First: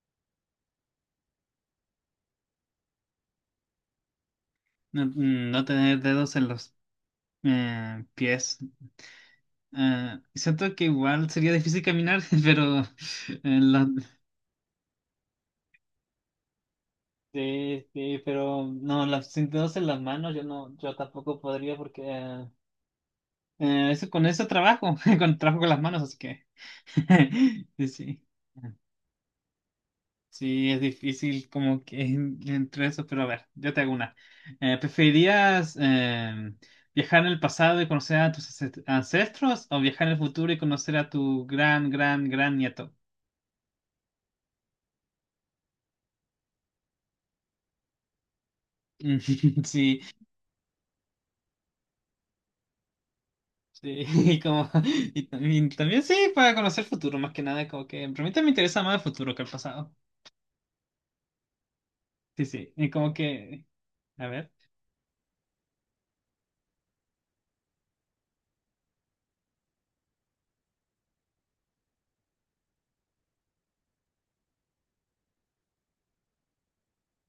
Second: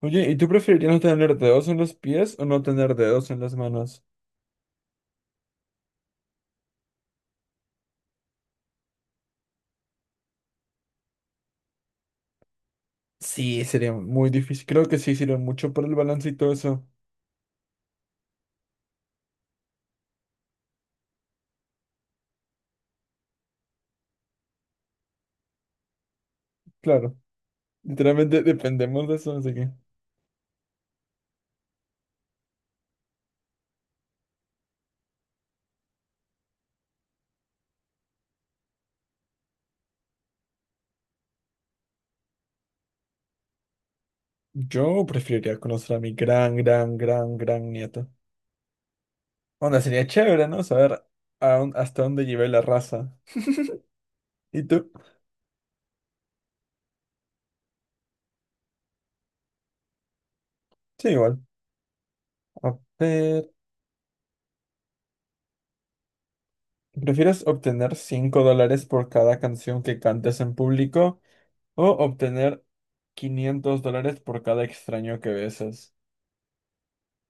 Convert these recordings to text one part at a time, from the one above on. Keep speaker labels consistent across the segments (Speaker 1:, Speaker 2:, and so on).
Speaker 1: Oye, ¿y tú preferirías no tener dedos en los pies o no tener dedos en las manos?
Speaker 2: No, no tener dedos en los pies. Siento que igual sería difícil caminar, pero eh,
Speaker 1: Sí,
Speaker 2: la-
Speaker 1: sería muy difícil. Creo que sí sirve mucho para el balance y todo eso.
Speaker 2: sí, sí, pero no, los sin dedos en las manos yo no, yo tampoco podría porque eso con eso trabajo, con trabajo con las manos, así que
Speaker 1: Claro,
Speaker 2: sí. Sí.
Speaker 1: literalmente dependemos de eso, así que
Speaker 2: Sí, es difícil como que entre eso, pero a ver, yo te hago una. ¿Preferirías viajar en el pasado y conocer a tus ancestros o viajar en el futuro y conocer a tu gran, gran, gran nieto?
Speaker 1: yo preferiría conocer a mi gran, gran, gran, gran nieto.
Speaker 2: Mm,
Speaker 1: Onda,
Speaker 2: sí,
Speaker 1: sería chévere, ¿no? Saber hasta dónde llevé la raza.
Speaker 2: sí, y
Speaker 1: ¿Y
Speaker 2: como,
Speaker 1: tú?
Speaker 2: y también, también sí, para conocer el futuro, más que nada, como que, pero a mí también me interesa más el futuro que el pasado.
Speaker 1: Sí, igual.
Speaker 2: Sí, sí,
Speaker 1: A
Speaker 2: y como
Speaker 1: ver,
Speaker 2: que, a ver,
Speaker 1: ¿prefieres obtener 5 dólares por cada canción que cantes en público o obtener $500 por cada extraño que besas?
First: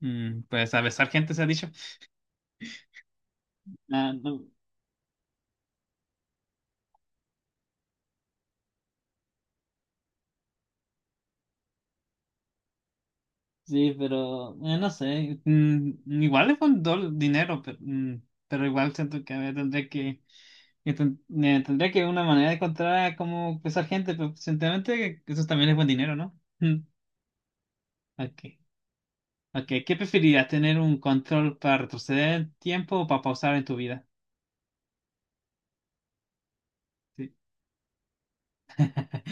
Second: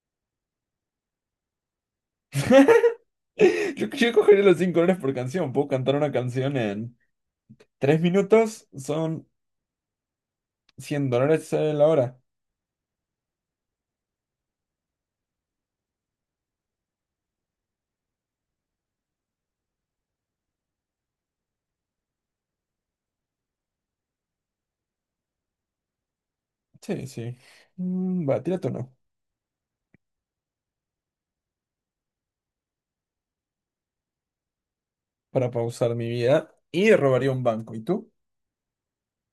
Speaker 2: mm, pues a besar gente se ha dicho.
Speaker 1: Yo,
Speaker 2: Ah,
Speaker 1: yo cogería
Speaker 2: no.
Speaker 1: los $5 por canción. Puedo cantar una canción en 3 minutos. Son $100 la hora.
Speaker 2: Sí, pero no sé, mm, igual es faltó dol dinero, pero, mm, pero igual siento que me tendría que una manera de encontrar cómo pesar gente, pero sinceramente eso también es buen dinero, ¿no? Mm.
Speaker 1: Sí, sí. Mm, va,
Speaker 2: Ok,
Speaker 1: tírate uno.
Speaker 2: ok, ¿qué preferirías? ¿Tener un control para retroceder el tiempo o para pausar en tu vida?
Speaker 1: Para pausar mi vida. Y robaría
Speaker 2: Sí.
Speaker 1: un banco. ¿Y tú?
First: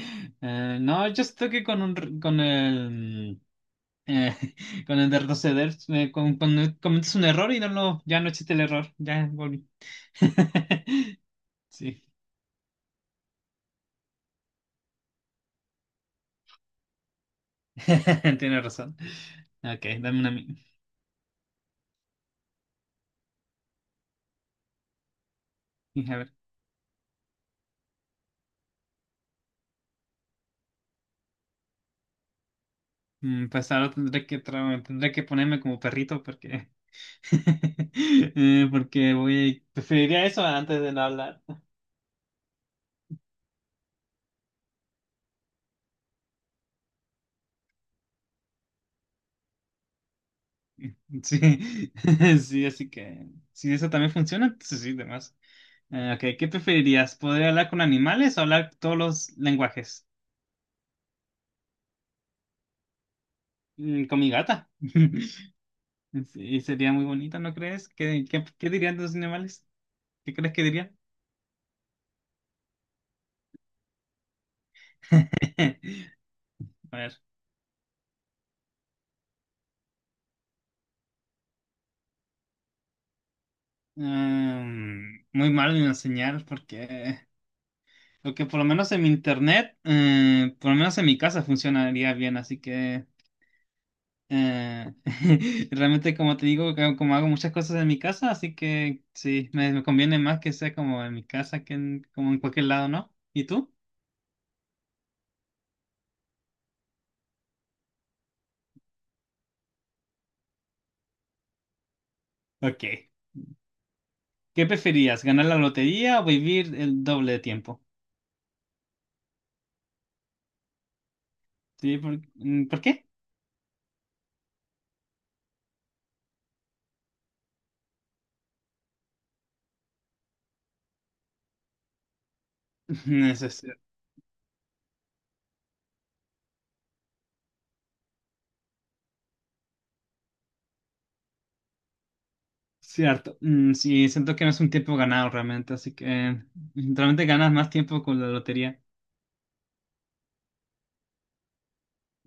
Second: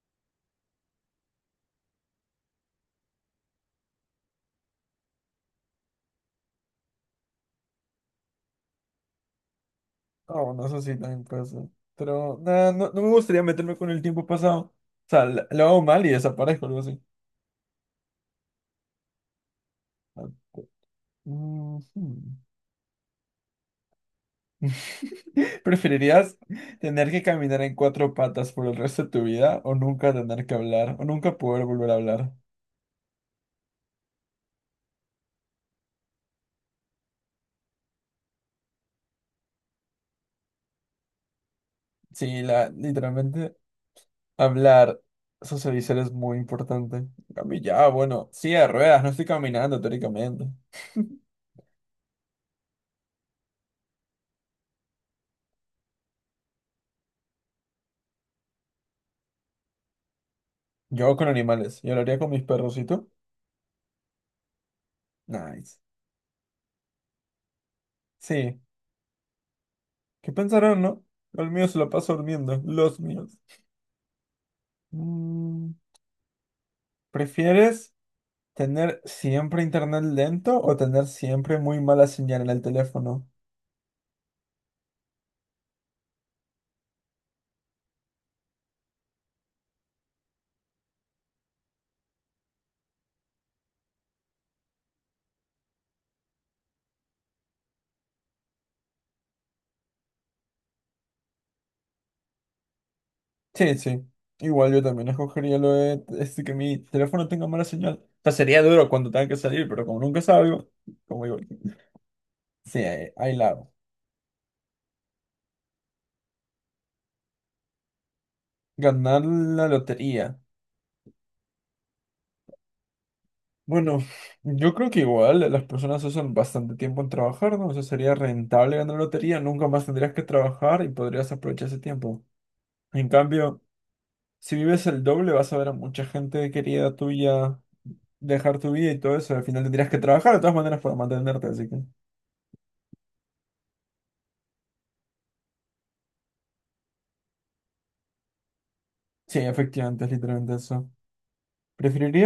Speaker 2: No, yo estoy que con con el eh, con el de retroceder, cuando cometes un error y no lo, ya no existe el error, ya volví.
Speaker 1: Oh, no sé si también puede ser.
Speaker 2: Sí,
Speaker 1: Pero nah, no, no me gustaría meterme con el tiempo pasado. O sea, lo hago mal y desaparezco, algo así.
Speaker 2: tienes razón. Ok, dame una
Speaker 1: Ah,
Speaker 2: a mí.
Speaker 1: ujú.
Speaker 2: A ver,
Speaker 1: ¿Preferirías tener que caminar en cuatro patas por el resto de tu vida o nunca tener que hablar o nunca poder volver a hablar?
Speaker 2: mm, pues ahora tendré que ponerme como perrito porque. Porque voy. Preferiría eso antes de no hablar.
Speaker 1: Sí, literalmente hablar, socializar es muy importante. A mí ya, bueno, sí, de ruedas, no estoy caminando teóricamente.
Speaker 2: Sí, sí, así que. Si eso también funciona, entonces sí, demás. Ok, ¿qué preferirías? ¿Poder hablar con animales o hablar todos los lenguajes?
Speaker 1: Yo con animales, yo lo haría con mis perros, ¿y tú?
Speaker 2: Mm, con mi gata.
Speaker 1: Nice.
Speaker 2: Sí, sería muy bonita, ¿no crees? ¿Qué, qué,
Speaker 1: Sí,
Speaker 2: qué dirían los animales? ¿Qué
Speaker 1: ¿qué
Speaker 2: crees que
Speaker 1: pensarán,
Speaker 2: dirían?
Speaker 1: no? El mío se lo pasa durmiendo, los míos. Mm,
Speaker 2: A ver.
Speaker 1: ¿prefieres tener siempre internet lento o tener siempre muy mala señal en el teléfono?
Speaker 2: Mm, muy mal en enseñar porque, porque por lo menos en mi internet, por lo menos en mi casa funcionaría bien, así que eh, realmente como te digo, como hago muchas cosas en mi casa, así que sí, me conviene más que sea como en mi casa como en cualquier lado, ¿no? ¿Y tú?
Speaker 1: Sí, sí. Igual yo también escogería lo de este, que mi teléfono tenga mala señal. O sea, sería duro cuando tenga que salir, pero como nunca salgo, como digo, sí,
Speaker 2: Ok.
Speaker 1: ahí la hago.
Speaker 2: ¿Qué preferías, ganar la lotería o vivir el doble de tiempo?
Speaker 1: Ganar la lotería.
Speaker 2: Sí, ¿por qué?
Speaker 1: Bueno, yo creo que igual las personas usan bastante tiempo en trabajar, ¿no? O sea, sería rentable ganar la lotería, nunca más tendrías que trabajar y podrías aprovechar ese tiempo. En
Speaker 2: Eso es
Speaker 1: cambio, si vives el doble, vas a ver a mucha gente querida tuya dejar tu vida y todo eso. Al final tendrías que trabajar de todas maneras para mantenerte, así que.
Speaker 2: cierto. Mm, sí, siento que no es un tiempo ganado realmente, así que realmente ganas más tiempo con la lotería.
Speaker 1: Sí, efectivamente, es literalmente eso.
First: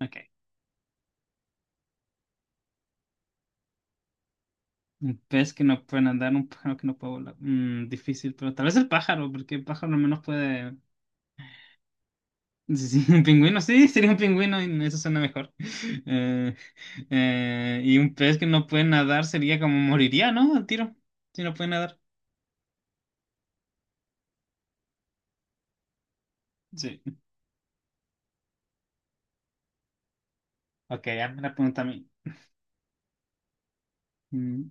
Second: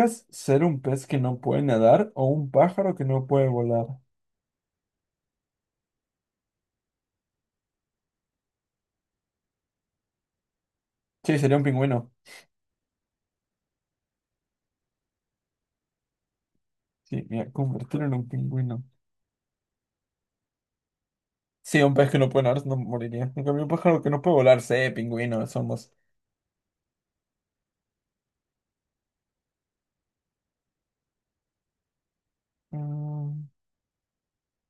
Speaker 2: Ok.
Speaker 1: ser un pez que no puede nadar o un pájaro que no puede volar?
Speaker 2: Un pez que no puede andar, un pájaro que no puede volar. Mm, difícil, pero tal vez el pájaro, porque el pájaro al menos puede...
Speaker 1: Sí, sería un pingüino.
Speaker 2: Sí, sí, un pingüino, sí, sería un pingüino y eso suena mejor. Eh,
Speaker 1: Sí, mira,
Speaker 2: y
Speaker 1: convertirlo
Speaker 2: un
Speaker 1: en un
Speaker 2: pez que no
Speaker 1: pingüino.
Speaker 2: puede nadar sería como moriría, ¿no? Al tiro, si no puede
Speaker 1: Sí, un
Speaker 2: nadar.
Speaker 1: pez que no puede nadar no moriría. En cambio, un pájaro que no puede volar, sí, pingüino, somos.
Speaker 2: Sí. Ok, hazme una pregunta a mí.
Speaker 1: Mm,
Speaker 2: Mm.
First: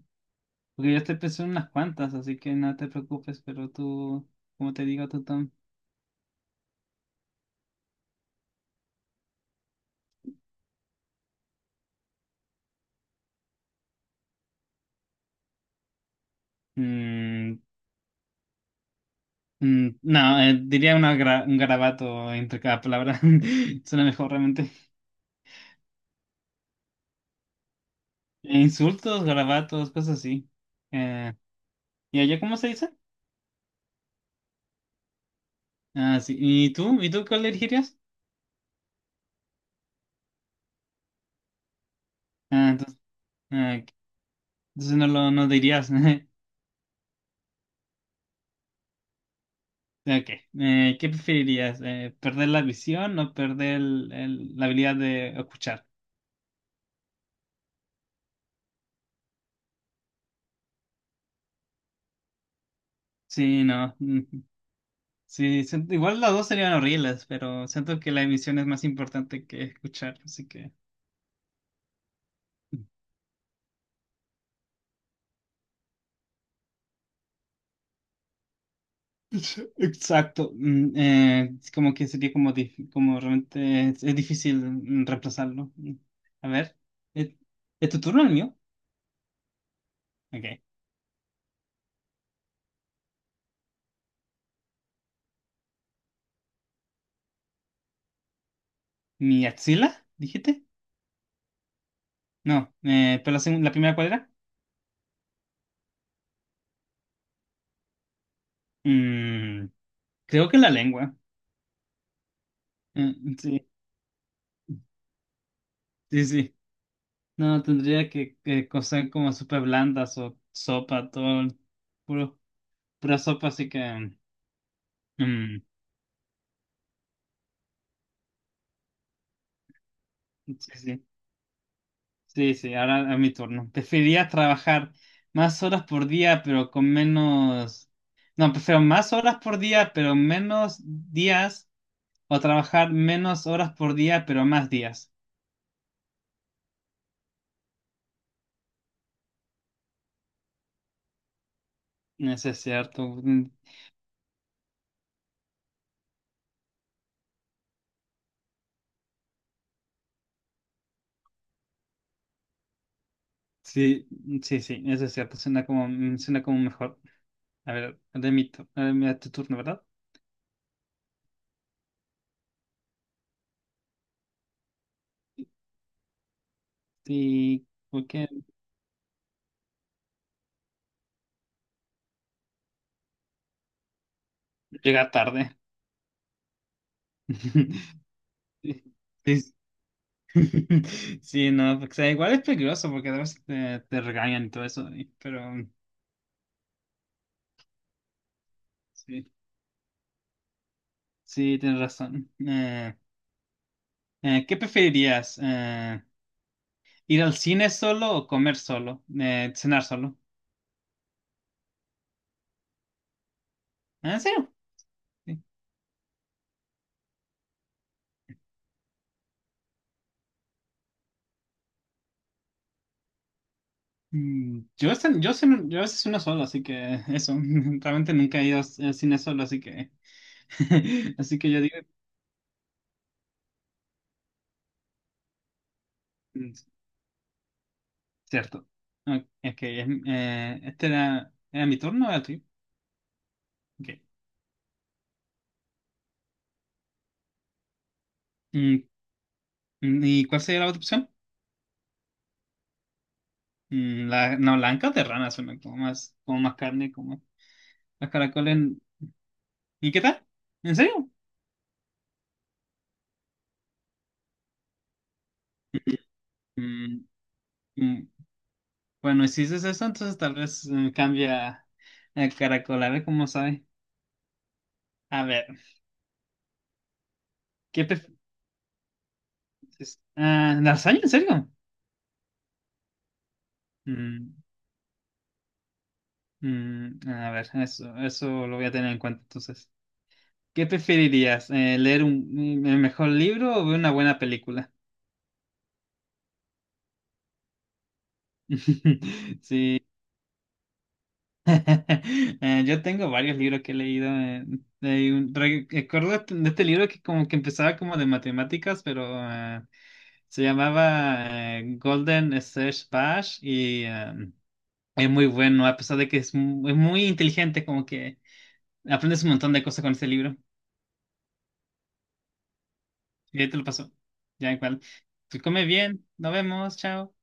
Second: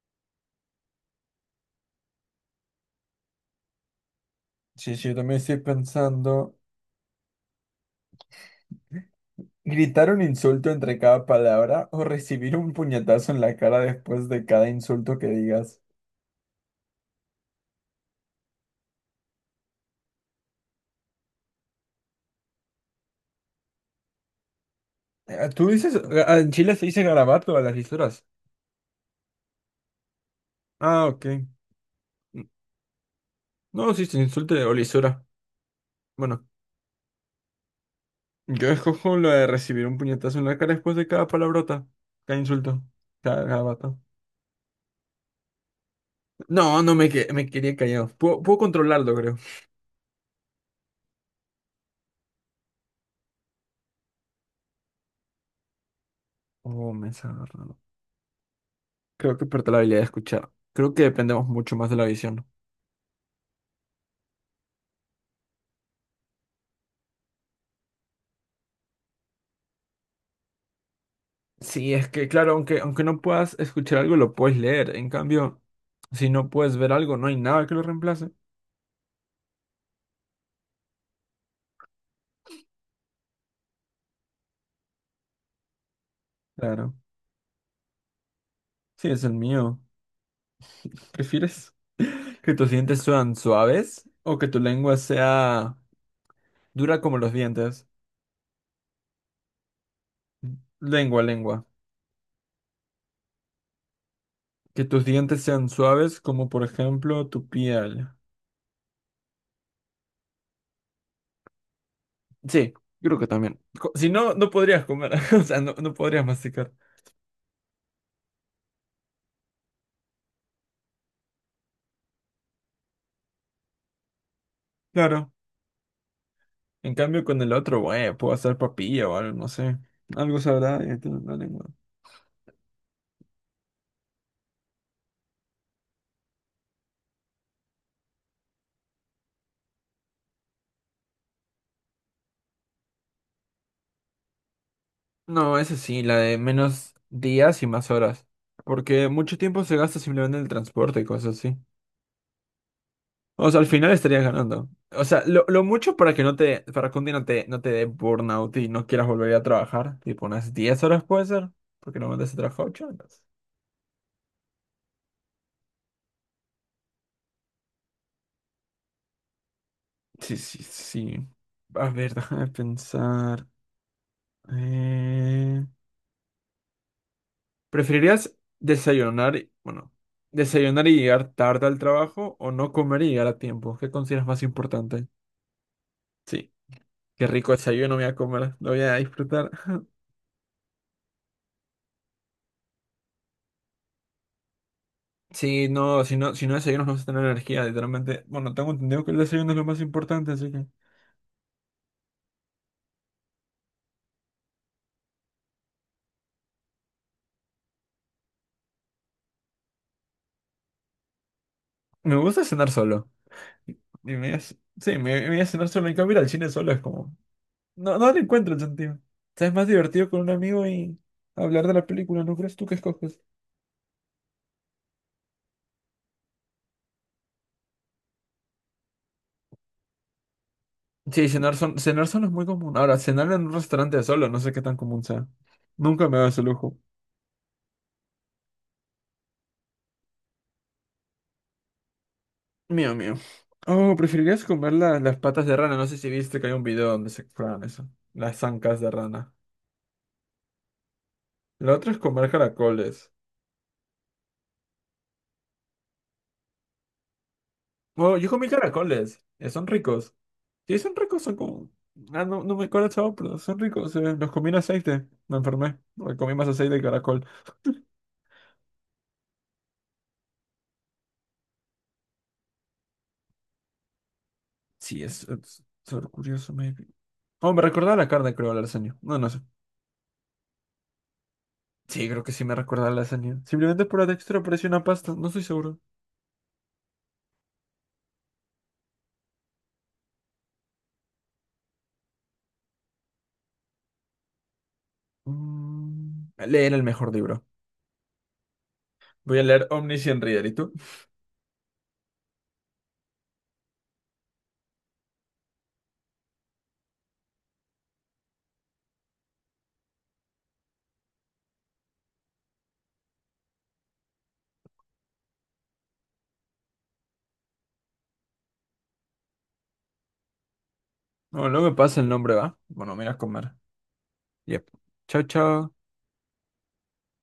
Speaker 2: Porque yo estoy pensando en unas cuantas, así que no te preocupes, pero tú, como te
Speaker 1: sí,
Speaker 2: digo,
Speaker 1: sí, yo
Speaker 2: tú
Speaker 1: también
Speaker 2: Tom.
Speaker 1: estoy pensando. ¿Gritar un insulto entre cada palabra o recibir un puñetazo en la cara después de cada insulto que digas?
Speaker 2: Mm, no, diría un garabato entre cada palabra. Suena mejor realmente.
Speaker 1: ¿Tú dices, en Chile se dice garabato a las lisuras?
Speaker 2: Insultos, garabatos, cosas así.
Speaker 1: Ah, ok.
Speaker 2: Eh, ¿Y allá cómo se dice?
Speaker 1: No, sí, se insulte o lisura.
Speaker 2: Ah, sí.
Speaker 1: Bueno,
Speaker 2: ¿Y tú? ¿Y tú cuál elegirías?
Speaker 1: yo escojo lo de recibir un puñetazo en la cara después de cada palabrota, cada
Speaker 2: Ah,
Speaker 1: insulto,
Speaker 2: entonces,
Speaker 1: cada
Speaker 2: ah, ok.
Speaker 1: vato.
Speaker 2: Entonces no dirías.
Speaker 1: No, me quería callado. Puedo controlarlo, creo.
Speaker 2: Ok. ¿Qué preferirías? ¿Perder la visión o perder la habilidad de escuchar?
Speaker 1: Oh, me está Creo que perdí la habilidad de escuchar. Creo que dependemos mucho más de la visión.
Speaker 2: Sí, no. Mm, sí, igual las dos serían horribles, pero siento que la emisión es más importante que escuchar, así que.
Speaker 1: Sí, es que claro, aunque no puedas escuchar algo, lo puedes leer. En cambio, si no puedes ver algo, no hay nada que lo reemplace.
Speaker 2: Exacto. Es como que sería como, como realmente es difícil reemplazarlo. Mm. A ver,
Speaker 1: Claro.
Speaker 2: ¿es, ¿es tu turno el mío?
Speaker 1: Sí, es el mío.
Speaker 2: Ok.
Speaker 1: ¿Prefieres que tus dientes sean suaves o que tu lengua sea dura como los dientes?
Speaker 2: ¿Mi axila? ¿Dijiste?
Speaker 1: Lengua, lengua.
Speaker 2: No, pero la, la primera cuadra.
Speaker 1: Que tus dientes sean suaves, como por ejemplo tu piel.
Speaker 2: Mm, creo que la lengua.
Speaker 1: Sí,
Speaker 2: Eh,
Speaker 1: creo que también.
Speaker 2: sí,
Speaker 1: Si no, no podrías comer. O sea, no, no podrías
Speaker 2: sí.
Speaker 1: masticar.
Speaker 2: No, tendría que cocer como súper blandas o sopa, todo, puro, pura sopa, así que...
Speaker 1: Claro.
Speaker 2: mm,
Speaker 1: En cambio, con el otro, bueno, puedo hacer papilla o algo, no sé. Algo
Speaker 2: sí,
Speaker 1: sabrá y
Speaker 2: sí,
Speaker 1: tiene la lengua.
Speaker 2: sí, ahora a mi turno. Preferiría trabajar más horas por día, pero con menos... No, prefiero más horas por día, pero menos días, o trabajar menos horas por día, pero más días.
Speaker 1: No, esa sí, la de menos días y más horas. Porque mucho tiempo se gasta simplemente en el transporte y cosas así.
Speaker 2: Eso es cierto. Mm,
Speaker 1: O sea, al final estarías ganando. O sea, lo mucho para que no te, para que un día no te dé burnout y no quieras volver a trabajar, tipo unas 10 horas puede ser, porque normalmente se trabaja 8 horas.
Speaker 2: sí, sí, eso es cierto. Suena como, mm, suena como mejor. A ver, a ver, a tu turno, ¿verdad?
Speaker 1: Sí, sí, sí. A ver, déjame pensar. Eh,
Speaker 2: Sí, creo que
Speaker 1: ¿Preferirías desayunar, y- bueno, desayunar y llegar tarde al trabajo o no comer y llegar a tiempo? ¿Qué consideras más importante?
Speaker 2: llega tarde.
Speaker 1: Sí, qué rico desayuno me voy a comer, lo voy a
Speaker 2: Sí,
Speaker 1: disfrutar.
Speaker 2: sí, sí, no, porque, o sea, igual es peligroso porque a veces te regañan y todo eso, pero
Speaker 1: Sí,
Speaker 2: mm,
Speaker 1: no, si no desayunas no vas a tener energía, literalmente. Bueno, tengo entendido que el
Speaker 2: sí,
Speaker 1: desayuno es lo más importante, así que.
Speaker 2: sí, tienes razón. ¿Qué preferirías? ¿Ir al cine solo o comer solo? ¿Cenar solo?
Speaker 1: Me gusta cenar solo. Y
Speaker 2: Ah,
Speaker 1: me
Speaker 2: ¿en
Speaker 1: voy a,
Speaker 2: serio?
Speaker 1: c- sí, me voy
Speaker 2: Sí.
Speaker 1: a cenar solo. En cambio, ir al cine solo es como. No, no le encuentro el sentido. O sea, es más divertido con un amigo y hablar de la película, ¿no crees tú que escoges?
Speaker 2: Mm, yo, yo a veces uno solo, así que eso, realmente nunca he ido al cine solo, así que,
Speaker 1: Sí,
Speaker 2: así que yo digo,
Speaker 1: cenar solo es muy común. Ahora, cenar en un restaurante solo, no sé qué tan común sea. Nunca me da ese
Speaker 2: mm,
Speaker 1: lujo.
Speaker 2: cierto. Ok, ok, este era, era mi turno, era tuyo.
Speaker 1: Mío, mío. Oh,
Speaker 2: Ok.
Speaker 1: preferirías comer las patas de rana. No sé si viste que hay un video donde se prueban eso. Las zancas
Speaker 2: Mm,
Speaker 1: de rana.
Speaker 2: mm, ¿y cuál sería la otra opción?
Speaker 1: La otra es comer caracoles.
Speaker 2: Mm, la, no, la anca de rana suena como más carne, como las
Speaker 1: Bueno, yo comí
Speaker 2: caracoles.
Speaker 1: caracoles. Son
Speaker 2: ¿Y qué
Speaker 1: ricos.
Speaker 2: tal? ¿En
Speaker 1: Sí, son
Speaker 2: serio?
Speaker 1: ricos, son como... Ah, no, no me acuerdo el sabor, pero son ricos. Los comí en aceite. Me enfermé porque comí más aceite de
Speaker 2: Mm,
Speaker 1: caracol.
Speaker 2: mm, Bueno, y si dices eso, entonces tal vez cambia el caracol, a ver cómo sabe.
Speaker 1: Sí,
Speaker 2: A
Speaker 1: es,
Speaker 2: ver,
Speaker 1: es sabor curioso, maybe. Oh, me
Speaker 2: ¿qué
Speaker 1: recordaba la
Speaker 2: prefieres?
Speaker 1: carne, creo, la lasaña. No, no sé.
Speaker 2: Ah, ¿lasaña? ¿En serio?
Speaker 1: Sí, creo que sí me recordaba la lasaña. Simplemente por la
Speaker 2: Mm,
Speaker 1: textura parece una pasta. No estoy seguro.
Speaker 2: a ver, eso lo voy a tener en cuenta entonces. ¿Qué preferirías? ¿Un mejor libro o ver una buena película?
Speaker 1: Mm, leer el mejor libro. Voy a leer
Speaker 2: Sí.
Speaker 1: Omniscient Reader. ¿Y tú?
Speaker 2: Yo tengo varios libros que he leído. Recuerdo de este libro que como que empezaba como de matemáticas, pero se llamaba Golden Search Bash y es muy bueno, a pesar de que es, es muy inteligente, como que aprendes un montón de cosas con este libro.
Speaker 1: No, no me pasa el nombre, ¿va? Bueno, mira a
Speaker 2: Y ahí
Speaker 1: comer.
Speaker 2: te lo paso. Ya
Speaker 1: Yep.
Speaker 2: igual.
Speaker 1: Chao,
Speaker 2: Pues come
Speaker 1: chao.
Speaker 2: bien, nos vemos, chao.